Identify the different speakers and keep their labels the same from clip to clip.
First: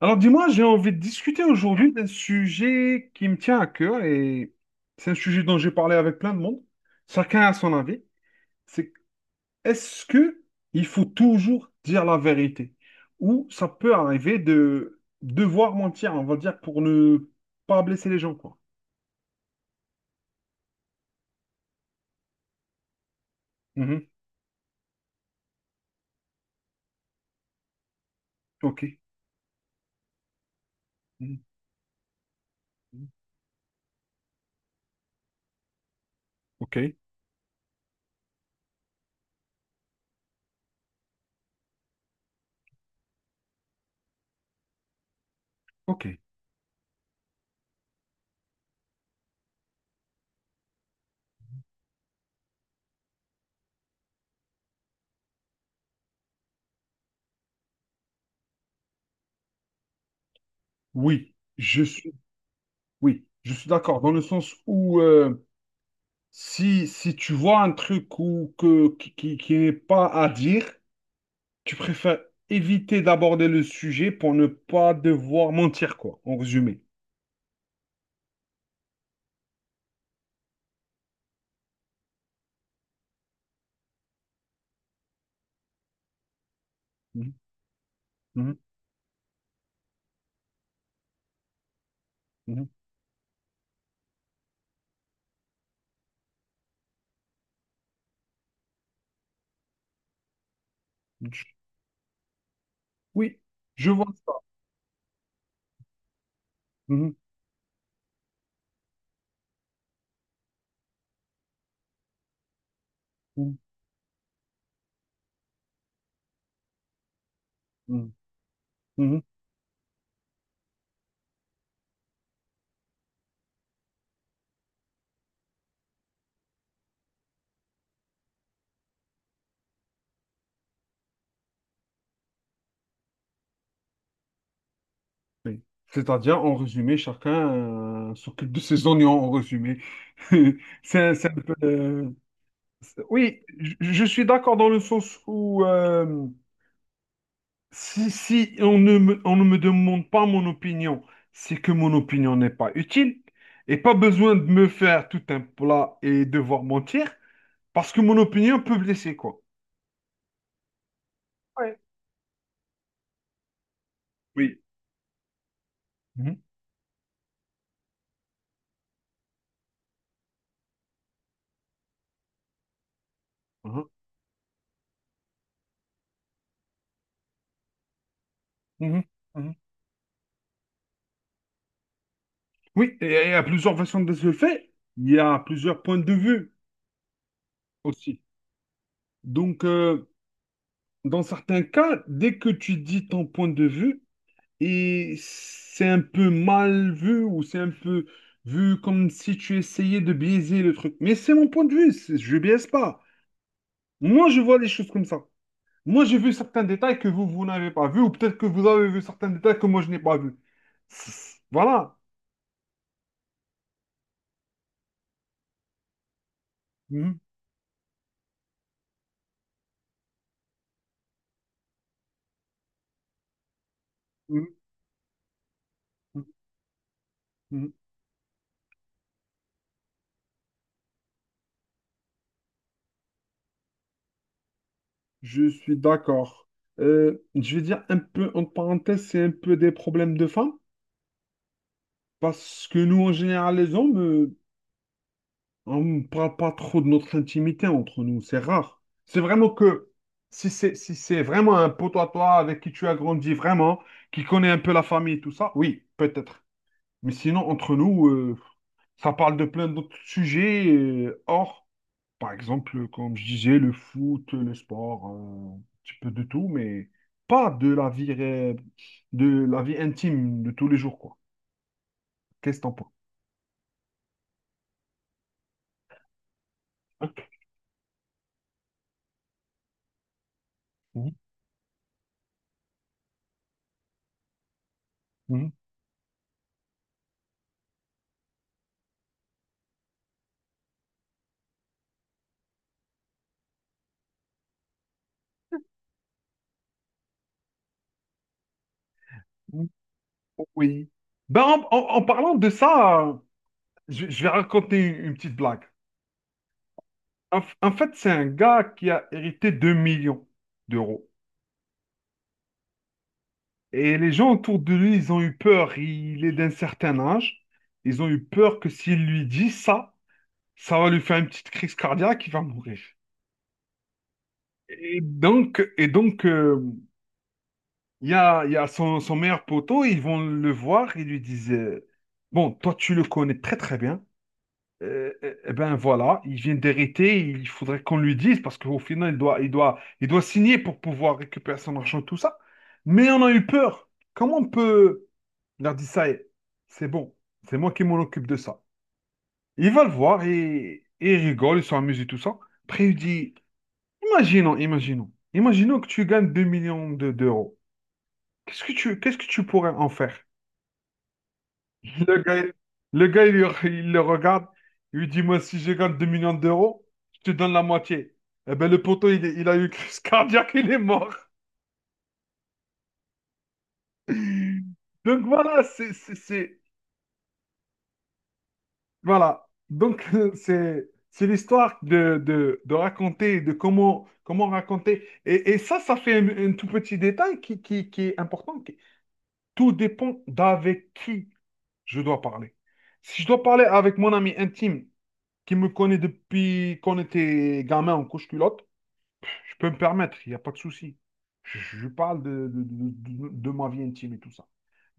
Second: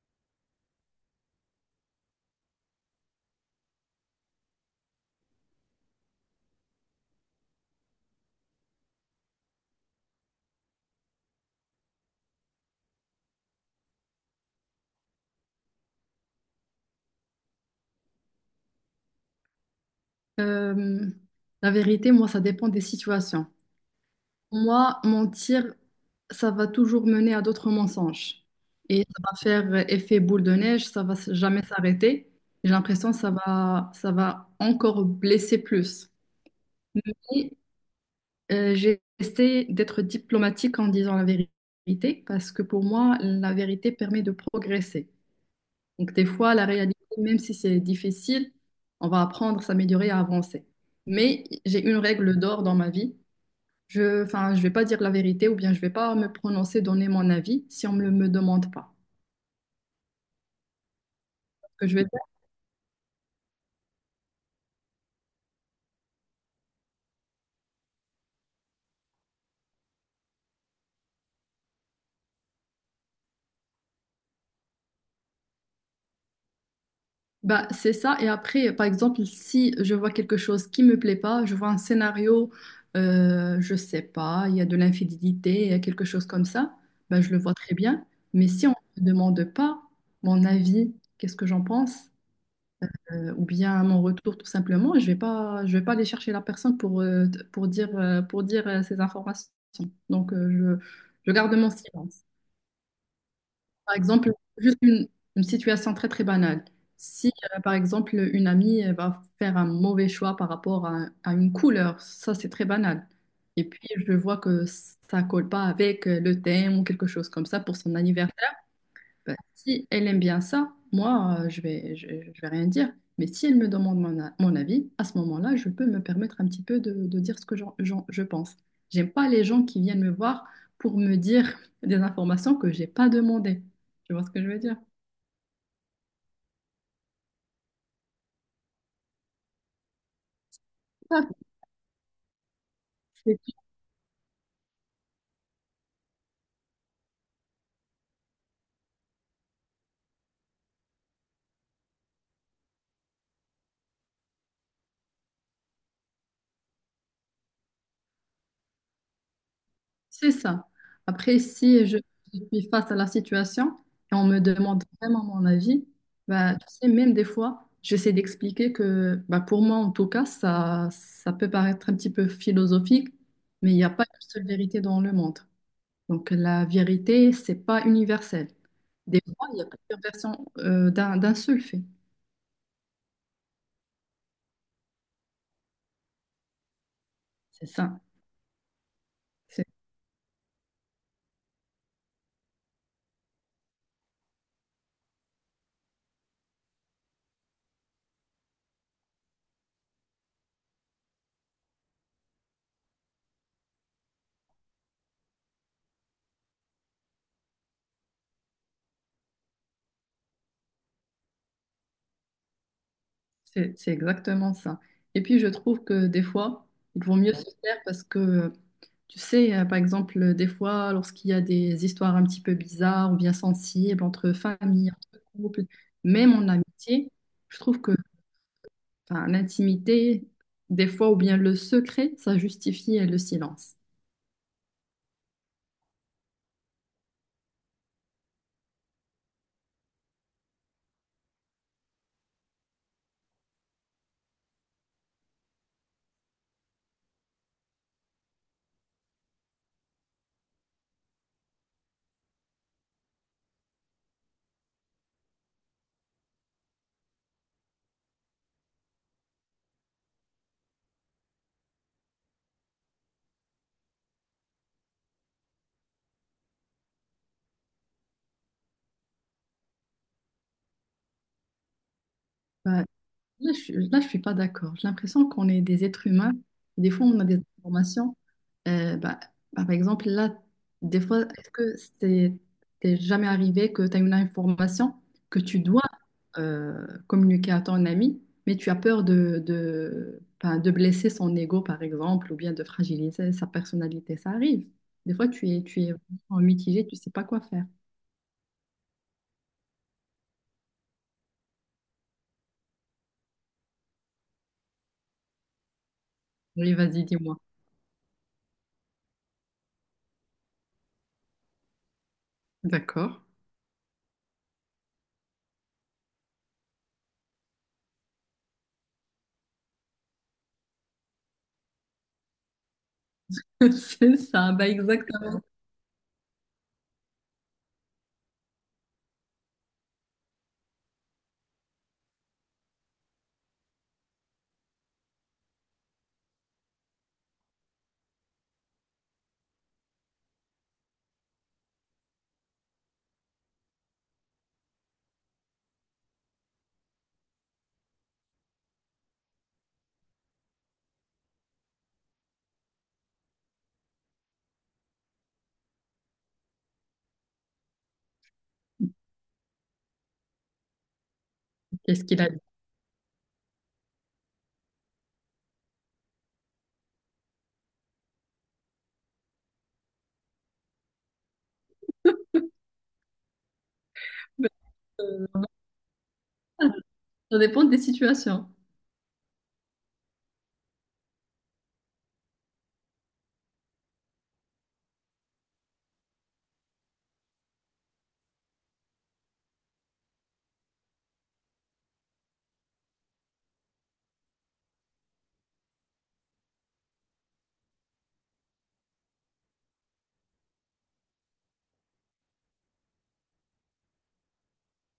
Speaker 1: Alors dis-moi, j'ai envie de discuter aujourd'hui d'un sujet qui me tient à cœur et c'est un sujet dont j'ai parlé avec plein de monde. Chacun a son avis. C'est Est-ce que il faut toujours dire la vérité ou ça peut arriver de devoir mentir, on va dire, pour ne pas blesser les gens, quoi.
Speaker 2: Euh, la vérité, moi, ça dépend des situations.
Speaker 1: Mhm.
Speaker 2: Moi, mentir, ça va toujours mener à d'autres mensonges.
Speaker 1: Ok.
Speaker 2: Et ça va faire effet boule de neige, ça va
Speaker 1: Mhm.
Speaker 2: jamais s'arrêter. J'ai l'impression que ça va encore blesser plus.
Speaker 1: Ok.
Speaker 2: Mais j'essaie d'être diplomatique en disant la vérité, parce que pour moi, la vérité permet de progresser.
Speaker 1: Ok.
Speaker 2: Donc, des fois, la réalité, même si c'est difficile, on va apprendre à s'améliorer, à avancer. Mais j'ai une règle d'or dans ma vie. Enfin, je vais pas dire la vérité ou bien je vais pas me prononcer, donner mon avis si on me demande pas.
Speaker 1: Oui,
Speaker 2: Ce
Speaker 1: je
Speaker 2: que je vais
Speaker 1: suis.
Speaker 2: faire,
Speaker 1: Oui, je suis d'accord dans le sens où si tu vois un truc ou que qui n'est pas à dire. Tu préfères éviter d'aborder le sujet pour ne pas devoir mentir, quoi, en résumé.
Speaker 2: bah, c'est ça. Et après, par exemple, si je vois quelque chose qui me plaît pas, je vois un scénario, je sais pas, il y a de l'infidélité, il y a quelque chose comme ça, bah, je
Speaker 1: Mhm,
Speaker 2: le vois très bien. Mais
Speaker 1: mhm,
Speaker 2: si on me demande pas mon avis, qu'est-ce que j'en pense?
Speaker 1: mhm.
Speaker 2: Ou bien à mon retour tout simplement, et je vais pas aller chercher la personne pour dire ces informations. Donc, je
Speaker 1: Je-
Speaker 2: garde mon silence.
Speaker 1: Oui, je
Speaker 2: Par
Speaker 1: vois ça.
Speaker 2: exemple, juste une, une situation très très banale.
Speaker 1: Mhm,
Speaker 2: Si, par exemple, une amie elle va faire un mauvais choix par rapport à une couleur, ça c'est très banal.
Speaker 1: mhm,
Speaker 2: Et puis, je vois que ça colle pas avec le thème ou quelque chose comme ça pour son anniversaire.
Speaker 1: mhm, mhm.
Speaker 2: Bah, si elle aime bien ça, moi, je vais rien dire. Mais si elle me demande mon avis, à ce moment-là, je peux me permettre un petit peu de dire ce que je pense. J'aime pas les gens qui viennent me voir pour me dire des informations que j'ai pas demandées. Tu vois ce que je veux dire?
Speaker 1: Oui. C'est-à-dire, en résumé, chacun s'occupe de ses oignons, en résumé. C'est
Speaker 2: Ah,
Speaker 1: un peu, Oui, je suis d'accord dans le sens où si on ne me demande pas mon opinion, c'est que mon opinion n'est pas utile et pas besoin de me faire tout un plat et devoir mentir parce que mon opinion peut blesser, quoi.
Speaker 2: c'est ça. Après,
Speaker 1: Ouais.
Speaker 2: si je suis face à la situation et on me
Speaker 1: Oui.
Speaker 2: demande vraiment mon avis,
Speaker 1: Mhm.
Speaker 2: bah, tu sais, même des fois, j'essaie d'expliquer que bah, pour moi, en tout cas, ça peut paraître un petit peu philosophique, mais il n'y
Speaker 1: Mhm.
Speaker 2: a pas une seule vérité dans le monde. Donc, la vérité, c'est pas universel.
Speaker 1: Mhm.
Speaker 2: Des fois,
Speaker 1: Mhm.
Speaker 2: il y a plusieurs versions d'un seul fait.
Speaker 1: Oui, et il y a plusieurs façons de se le faire. Il y a plusieurs points de vue
Speaker 2: C'est ça.
Speaker 1: aussi. Donc,
Speaker 2: C'est
Speaker 1: dans certains cas, dès que tu dis ton point de vue, et c'est un peu mal vu ou c'est un peu vu comme si tu essayais de biaiser le truc. Mais c'est mon point de vue, je biaise pas. Moi, je vois les choses comme ça. Moi, j'ai vu certains détails que vous, vous n'avez pas vu ou peut-être que vous avez vu certains détails que moi, je n'ai pas vu. Voilà.
Speaker 2: c'est exactement ça. Et puis, je trouve que des fois, il vaut
Speaker 1: Mhm,
Speaker 2: mieux se taire parce que tu sais, par exemple, des fois, lorsqu'il y a des histoires un petit peu bizarres ou bien sensibles entre
Speaker 1: mhm,
Speaker 2: famille, entre couple,
Speaker 1: mhm,
Speaker 2: même en amitié, je
Speaker 1: mhm.
Speaker 2: trouve que enfin, l'intimité, des fois, ou bien le secret, ça justifie le silence.
Speaker 1: Je suis d'accord. Je vais dire un peu, en parenthèse, c'est un peu des problèmes de femmes parce que nous, en général, les hommes, on ne parle pas trop de notre intimité entre nous, c'est rare. C'est vraiment que si c'est vraiment un pote à toi avec qui tu as grandi vraiment, qui connaît un peu la famille et tout ça, oui, peut-être. Mais sinon, entre nous, ça parle de plein d'autres sujets, hors, par exemple, comme je disais, le foot, le sport, un petit peu de tout, mais pas de la vie, de la vie intime de tous les jours, quoi. Qu'est-ce que t'en
Speaker 2: Bah,
Speaker 1: penses?
Speaker 2: Là, je suis pas d'accord. J'ai l'impression qu'on est des êtres humains. Des fois, on a des informations. Euh, bah, bah, par exemple, là, des
Speaker 1: Mhm,
Speaker 2: fois, est-ce que c'est t'es jamais arrivé que tu as une information que tu dois communiquer à ton ami, mais tu as peur enfin, de blesser son ego, par exemple, ou bien de fragiliser sa personnalité. Ça arrive. Des fois, tu es en mitigé, tu sais pas quoi faire.
Speaker 1: mhm. Oui. Ben, en parlant de ça, je vais raconter une petite blague.
Speaker 2: Oui, vas-y, dis-moi.
Speaker 1: En fait, c'est un gars qui a hérité 2 millions d'euros.
Speaker 2: D'accord.
Speaker 1: Et les gens autour de lui, ils ont eu peur. Il est d'un certain âge. Ils ont eu peur que s'il lui dit ça, ça va lui faire une petite crise cardiaque, il va mourir.
Speaker 2: C'est ça, bah
Speaker 1: Et
Speaker 2: exactement.
Speaker 1: donc, et donc euh, il y a son meilleur poteau, ils vont le voir, ils lui disent, bon, toi, tu le connais très très bien. Eh ben voilà, il vient d'hériter, il faudrait qu'on lui dise parce qu'au final, il doit signer pour pouvoir récupérer son argent, tout ça. Mais on a eu peur. Comment on peut leur dire ça? Y est, c'est bon, c'est moi qui m'en occupe de ça. Il va le voir et il rigole, ils sont amusés, tout ça. Après, il dit, imaginons que tu gagnes 2 millions d'euros. Qu'est-ce que tu pourrais en faire?
Speaker 2: Qu'est-ce qu'il
Speaker 1: Le
Speaker 2: a dit?
Speaker 1: gars, le gars, il le regarde, il lui dit, moi, si je gagne 2 millions d'euros, je te donne la moitié. Eh ben, le poteau, il a eu une crise cardiaque, il est mort. Donc
Speaker 2: Euh,
Speaker 1: voilà,
Speaker 2: Ça dépend des situations.
Speaker 1: voilà. Donc c'est l'histoire de raconter, de comment raconter. Et ça, ça fait un tout petit détail qui est important. Tout dépend d'avec qui je dois parler. Si je dois parler avec mon ami intime, qui me connaît depuis qu'on était gamin en couche-culotte, je peux me permettre, il n'y a pas de souci. Je parle de ma vie intime et tout ça.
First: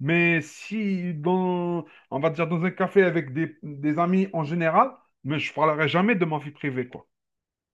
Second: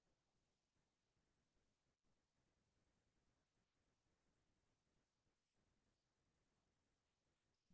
Speaker 1: Mais si, dans, on va dire, dans un café avec des amis en général, mais je parlerai jamais de ma vie privée, quoi.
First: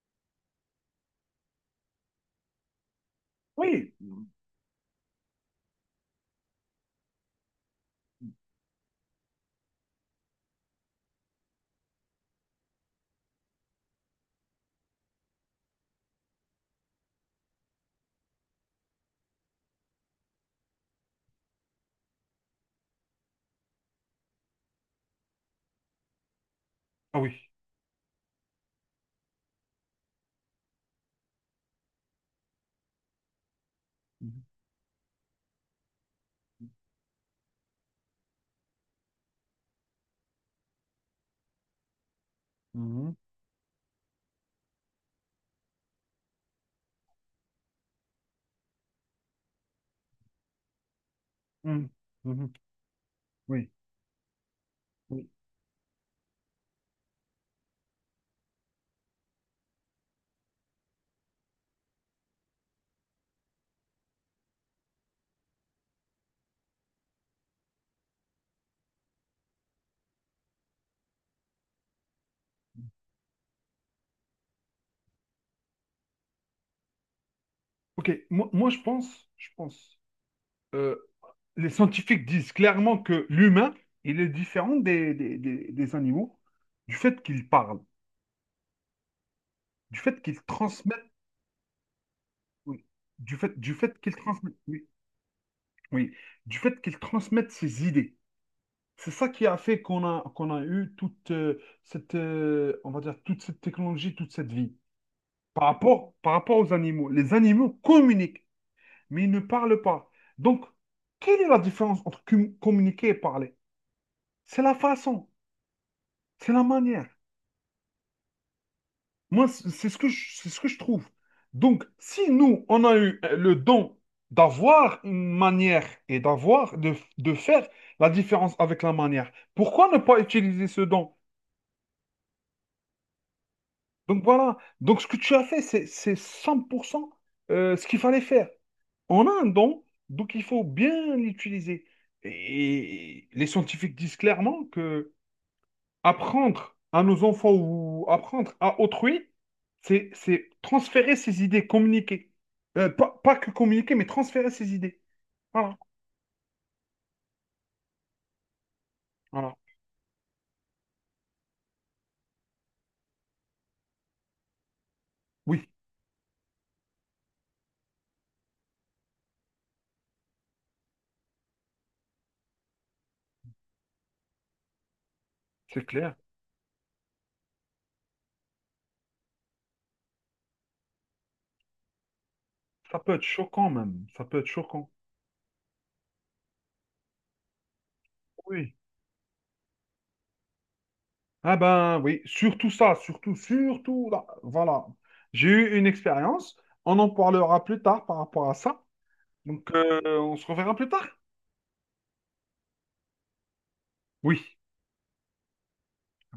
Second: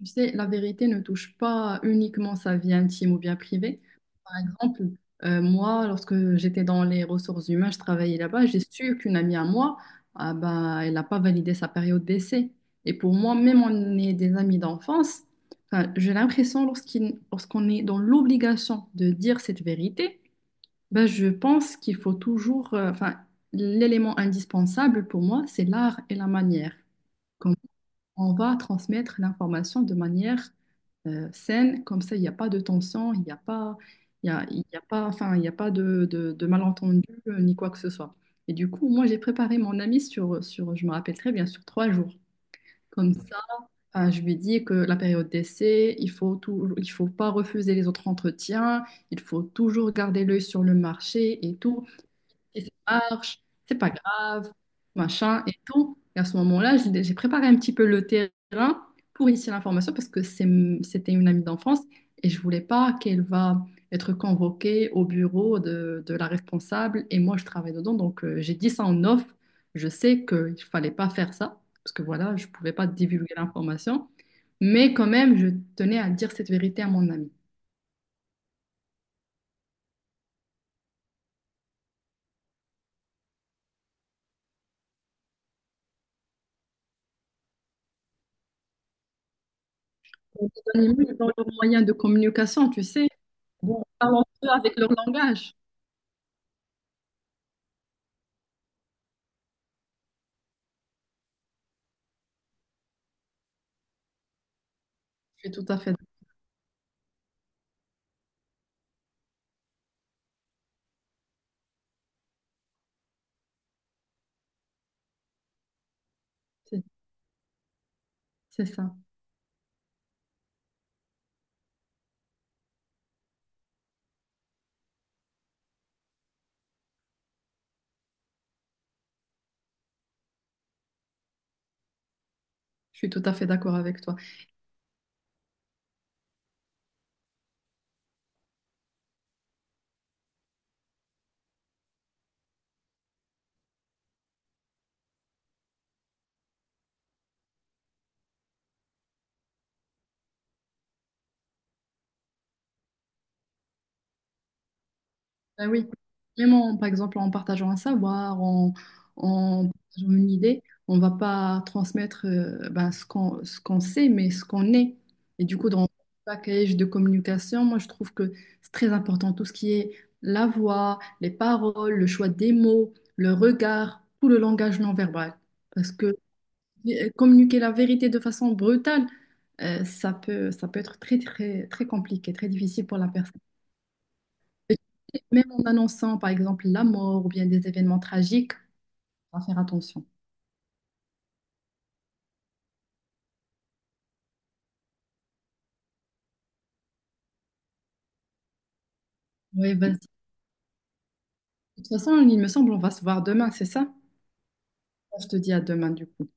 Speaker 2: Tu sais, la vérité ne touche pas uniquement sa vie intime ou bien privée.
Speaker 1: Oui.
Speaker 2: Par exemple, moi, lorsque j'étais dans les ressources humaines, je travaillais là-bas, j'ai su qu'une amie à moi, ah bah, elle n'a pas validé sa période d'essai. Et pour moi, même on est des amis d'enfance, enfin, j'ai l'impression lorsqu'on est dans l'obligation de dire cette vérité, ben, je pense qu'il faut toujours, enfin, l'élément indispensable pour moi, c'est l'art et la manière.
Speaker 1: Ah oui.
Speaker 2: Comme on va transmettre l'information de manière saine, comme ça il n'y a pas de tension, il n'y a pas, il y a pas, enfin, il n'y a pas de malentendu ni quoi que ce soit. Et du coup, moi j'ai préparé mon ami je me rappelle très bien, sur 3 jours. Comme
Speaker 1: Mhm.
Speaker 2: ça, je lui ai dit que la période d'essai, il faut pas refuser les autres entretiens, il faut toujours garder l'œil sur le marché et tout
Speaker 1: Mhm. Mhm. Mhm.
Speaker 2: et ça marche,
Speaker 1: Oui.
Speaker 2: c'est pas grave,
Speaker 1: Oui.
Speaker 2: machin et tout. Et à ce moment-là, j'ai préparé un petit peu le terrain pour initier l'information parce que c'est, c'était une amie d'enfance et je voulais pas qu'elle va être convoquée au bureau de la responsable et moi je travaille dedans. Donc j'ai dit ça en off. Je sais qu'il fallait pas faire ça parce que voilà, je pouvais pas divulguer l'information. Mais quand même, je tenais à dire cette vérité à mon ami.
Speaker 1: Ok, moi, je pense, euh, les scientifiques disent clairement que l'humain, il est différent des animaux du fait qu'il parle. Du fait qu'ils
Speaker 2: Les animaux,
Speaker 1: transmettent,
Speaker 2: ils ont leurs moyens de communication, tu
Speaker 1: oui,
Speaker 2: sais.
Speaker 1: du fait, du
Speaker 2: Bon,
Speaker 1: fait qu'ils
Speaker 2: talentueux
Speaker 1: transmettent,
Speaker 2: avec
Speaker 1: oui,
Speaker 2: leur langage.
Speaker 1: oui, du fait qu'ils transmettent ces idées. C'est ça qui a fait qu'on a eu toute cette, on va dire, toute cette technologie, toute cette vie.
Speaker 2: Je suis
Speaker 1: Par
Speaker 2: tout à fait,
Speaker 1: rapport, par rapport aux animaux, les animaux communiquent, mais ils ne parlent pas. Donc, quelle est la différence entre communiquer et parler? C'est la façon, c'est la
Speaker 2: c'est
Speaker 1: manière.
Speaker 2: c'est ça.
Speaker 1: Moi, c'est ce que je, c'est ce que je trouve. Donc, si nous, on a eu le don d'avoir une manière et d'avoir, de faire la différence avec la manière, pourquoi ne pas utiliser ce don?
Speaker 2: Je suis tout à fait d'accord avec toi.
Speaker 1: Donc voilà. Donc, ce que tu as fait, c'est 100% ce qu'il fallait faire. On a un don, donc il faut bien l'utiliser. Et les scientifiques disent clairement que apprendre à nos enfants ou apprendre à autrui, c'est transférer ses idées, communiquer. Pas que communiquer, mais transférer ses idées.
Speaker 2: Ben
Speaker 1: Voilà,
Speaker 2: oui, par exemple en partageant un savoir, en,
Speaker 1: voilà.
Speaker 2: en partageant une idée, on ne va pas transmettre ben, ce qu'on sait, mais ce qu'on est. Et du
Speaker 1: Oui,
Speaker 2: coup, dans le package de communication, moi je trouve que c'est très important tout ce qui est la voix, les paroles, le choix des mots, le regard, tout le langage non verbal.
Speaker 1: c'est
Speaker 2: Parce
Speaker 1: clair.
Speaker 2: que communiquer la vérité de façon brutale, ça peut être très, très, très compliqué, très difficile pour
Speaker 1: Ça
Speaker 2: la
Speaker 1: peut être
Speaker 2: personne.
Speaker 1: choquant même. Ça peut être choquant.
Speaker 2: Et même en annonçant, par exemple, la mort ou bien des événements tragiques,
Speaker 1: Oui.
Speaker 2: on va faire attention.
Speaker 1: Ah ben oui, surtout ça, surtout, surtout là. Voilà. J'ai eu une expérience. On en parlera plus tard par rapport à ça. Donc,
Speaker 2: Oui, vas-y. De
Speaker 1: on se reverra plus tard.
Speaker 2: toute façon, il me semble, on va se voir demain, c'est ça?
Speaker 1: Oui.
Speaker 2: Je te dis à demain, du coup.